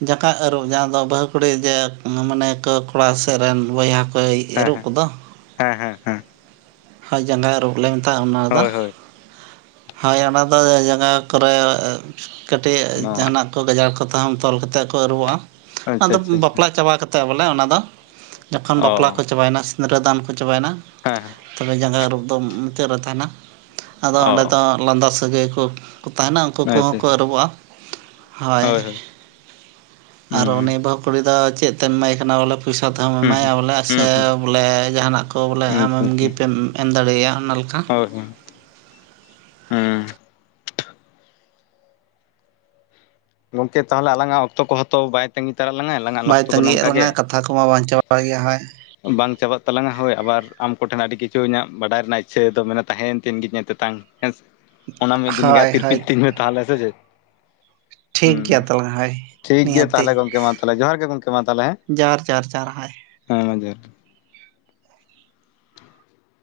ᱡᱟᱠᱟᱛ ᱟᱹᱨᱩᱵ ᱡᱟᱦᱟᱸ ᱫᱚ ᱵᱟᱹᱦᱩ ᱠᱩᱲᱤ ᱡᱮ ᱢᱟᱱᱮ ᱠᱚ ᱠᱚᱲᱟ ᱥᱮᱫ ᱨᱮᱱ ᱵᱚᱭᱦᱟ ᱠᱚ ᱼᱼ ᱠᱚᱭ ᱦᱮᱸ ᱮᱨᱚᱜ ᱦᱮᱸ ᱠᱚᱫᱚ? ᱦᱮᱸ ᱦᱮᱸ ᱦᱮᱸ ᱦᱳᱭ ᱡᱟᱸᱜᱟᱭ ᱟᱹᱨᱩᱵ ᱞᱮ ᱢᱮᱛᱟᱜᱼᱟ ᱚᱱᱟᱫᱚ। ᱦᱳᱭ ᱦᱳᱭ ᱦᱳᱭ ᱚᱱᱟ ᱫᱚ ᱡᱟᱸᱜᱟ ᱠᱚᱨᱮ ᱠᱟᱹᱴᱤᱡ ᱚ ᱡᱟᱦᱟᱱᱟᱜ ᱼᱼ ᱜᱟᱡᱟᱲ ᱠᱚ ᱛᱮ ᱛᱚᱞ ᱠᱟᱛᱮ ᱠᱚ ᱟᱹᱨᱩᱵᱚᱜᱼᱟ ᱟᱪᱪᱷᱟ ᱚᱱᱟᱫᱚ ᱟᱪᱪᱷᱟ ᱟᱪᱪᱷᱟ ᱵᱟᱯᱞᱟ ᱪᱟᱵᱟ ᱠᱟᱛᱮ ᱵᱚᱞᱮ ᱚᱱᱟ ᱫᱚ᱾ ᱡᱚᱠᱷᱚᱱ ᱚ ᱵᱟᱯᱞᱟ ᱠᱚ ᱪᱟᱵᱟᱭᱮᱱᱟ ᱥᱤᱸᱫᱨᱟᱹᱫᱟᱱ ᱠᱚ ᱪᱟᱵᱟᱭᱮᱱᱟ᱾ ᱦᱮᱸ ᱦᱮᱸ ᱛᱚᱵᱮ ᱡᱟᱸᱜᱟ ᱟᱹᱨᱩᱵ ᱫᱚ ᱢᱩᱪᱟᱹᱫ ᱨᱮ ᱛᱟᱦᱮᱱᱟ ᱟᱫᱚ ᱚ ᱚᱸᱰᱮ ᱫᱚ ᱞᱟᱸᱫᱟ ᱥᱟᱹᱜᱟᱹᱭ ᱠᱚ ᱼᱼ ᱠᱚ ᱛᱟᱦᱮᱱᱟ ᱩᱱᱠᱩ ᱟᱪᱪᱷᱟ ᱠᱚᱦᱚᱸᱠᱚ ᱟᱪᱪᱷᱟ ᱟᱹᱨᱩᱵᱚᱜᱼᱟ ᱦᱳᱭ᱾ ᱟᱨ ᱦᱩᱸ ᱩᱱᱤ ᱵᱟᱹᱦᱩ ᱠᱩᱲᱤ ᱫᱚ ᱪᱮᱫ ᱛᱮᱢ ᱮᱢᱟᱭ ᱠᱟᱱᱟ ᱵᱚᱞᱮ ᱼᱼ ᱯᱚᱭᱥᱟ ᱛᱮᱦᱚᱸᱚᱢ ᱦᱩᱸ ᱮᱢᱟᱭᱟ ᱵᱚᱞᱮ ᱦᱩᱸ ᱦᱩᱸ ᱥᱮ ᱵᱚᱞᱮ ᱡᱟᱦᱟᱱᱟᱜ ᱠᱚ ᱵᱚᱞᱮ ᱦᱩᱸ ᱟᱢᱮᱢ ᱜᱤᱯᱷᱴᱮᱢ ᱮᱢ ᱫᱟᱲᱮᱣᱟᱭᱼᱟ। [unintelligible] ᱚ [inaudible] ᱦᱮᱸ ᱜᱚᱝᱠᱮ ᱛᱟᱦᱚᱞᱮ ᱟᱞᱟᱝᱼᱟᱜ ᱚᱠᱛᱚ ᱠᱚ ᱦᱚᱛᱚ ᱵᱟᱭ ᱼᱼ ᱛᱟᱺᱜᱤ ᱛᱟᱸᱲᱟᱜ ᱞᱟᱝᱼᱟᱭ ᱟᱞᱟᱝᱼᱟᱜ ᱵᱟᱭ ᱚᱠᱛᱚ ᱫᱚ ᱛᱟᱺᱜᱤᱭᱮᱫ ᱱᱚᱝᱠᱟ ᱜᱮ᱾ ᱞᱟᱝᱟ ᱠᱟᱛᱷᱟ ᱠᱚᱢᱟ ᱵᱟᱝ ᱪᱟᱵᱟᱜ ᱜᱮᱭᱟ ᱦᱳᱭ ᱵᱟᱝ ᱪᱟᱵᱟᱜ ᱛᱟᱞᱟᱝᱼᱟ ᱦᱳᱭ ᱟᱵᱟᱨ ᱟᱢ ᱠᱚ ᱴᱷᱮᱱ ᱟᱹᱰᱤ ᱠᱤᱪᱷᱩ ᱤᱧᱟᱹᱜ ᱵᱟᱰᱟᱭ ᱨᱮᱱᱟᱜ ᱤᱪᱪᱷᱟᱹ ᱫᱚ ᱢᱟᱱᱮ ᱛᱟᱦᱮᱭᱮᱱ ᱛᱤᱱ ᱜᱤ ᱤᱧᱟᱹᱜ ᱛᱮᱛᱟᱝ ᱾ ᱦᱮᱸ ᱥᱮ ᱚᱱᱟ ᱢᱤᱫ ᱫᱤᱱ ᱜᱟᱱ ᱦᱳᱭ ᱦᱳᱭ ᱛᱤᱨᱯᱤᱛ ᱛᱤᱧ ᱢᱮ ᱛᱟᱦᱚᱞᱮ ᱥᱮ ᱪᱮᱫ? ᱴᱷᱤᱠ ᱜᱮᱭᱟ ᱦᱩᱸ ᱛᱟᱞᱦᱮ ᱦᱳᱭ ᱾ ᱴᱷᱤᱠ ᱜᱮᱭᱟ ᱛᱟᱦᱚᱞᱮ ᱜᱚᱢᱠᱮ ᱢᱟ ᱛᱟᱦᱚᱞᱮ ᱡᱚᱦᱟᱨ ᱜᱮ ᱜᱚᱢᱠᱮ ᱢᱟ ᱛᱟᱦᱚᱞᱮ ᱦᱮᱸ ᱡᱚᱦᱟᱨ ᱡᱚᱦᱟᱨ ᱡᱚᱦᱟᱨ ᱦᱳᱭ ᱦᱮᱸ ᱢᱟ ᱡᱚᱦᱟᱨ ᱜᱮ᱾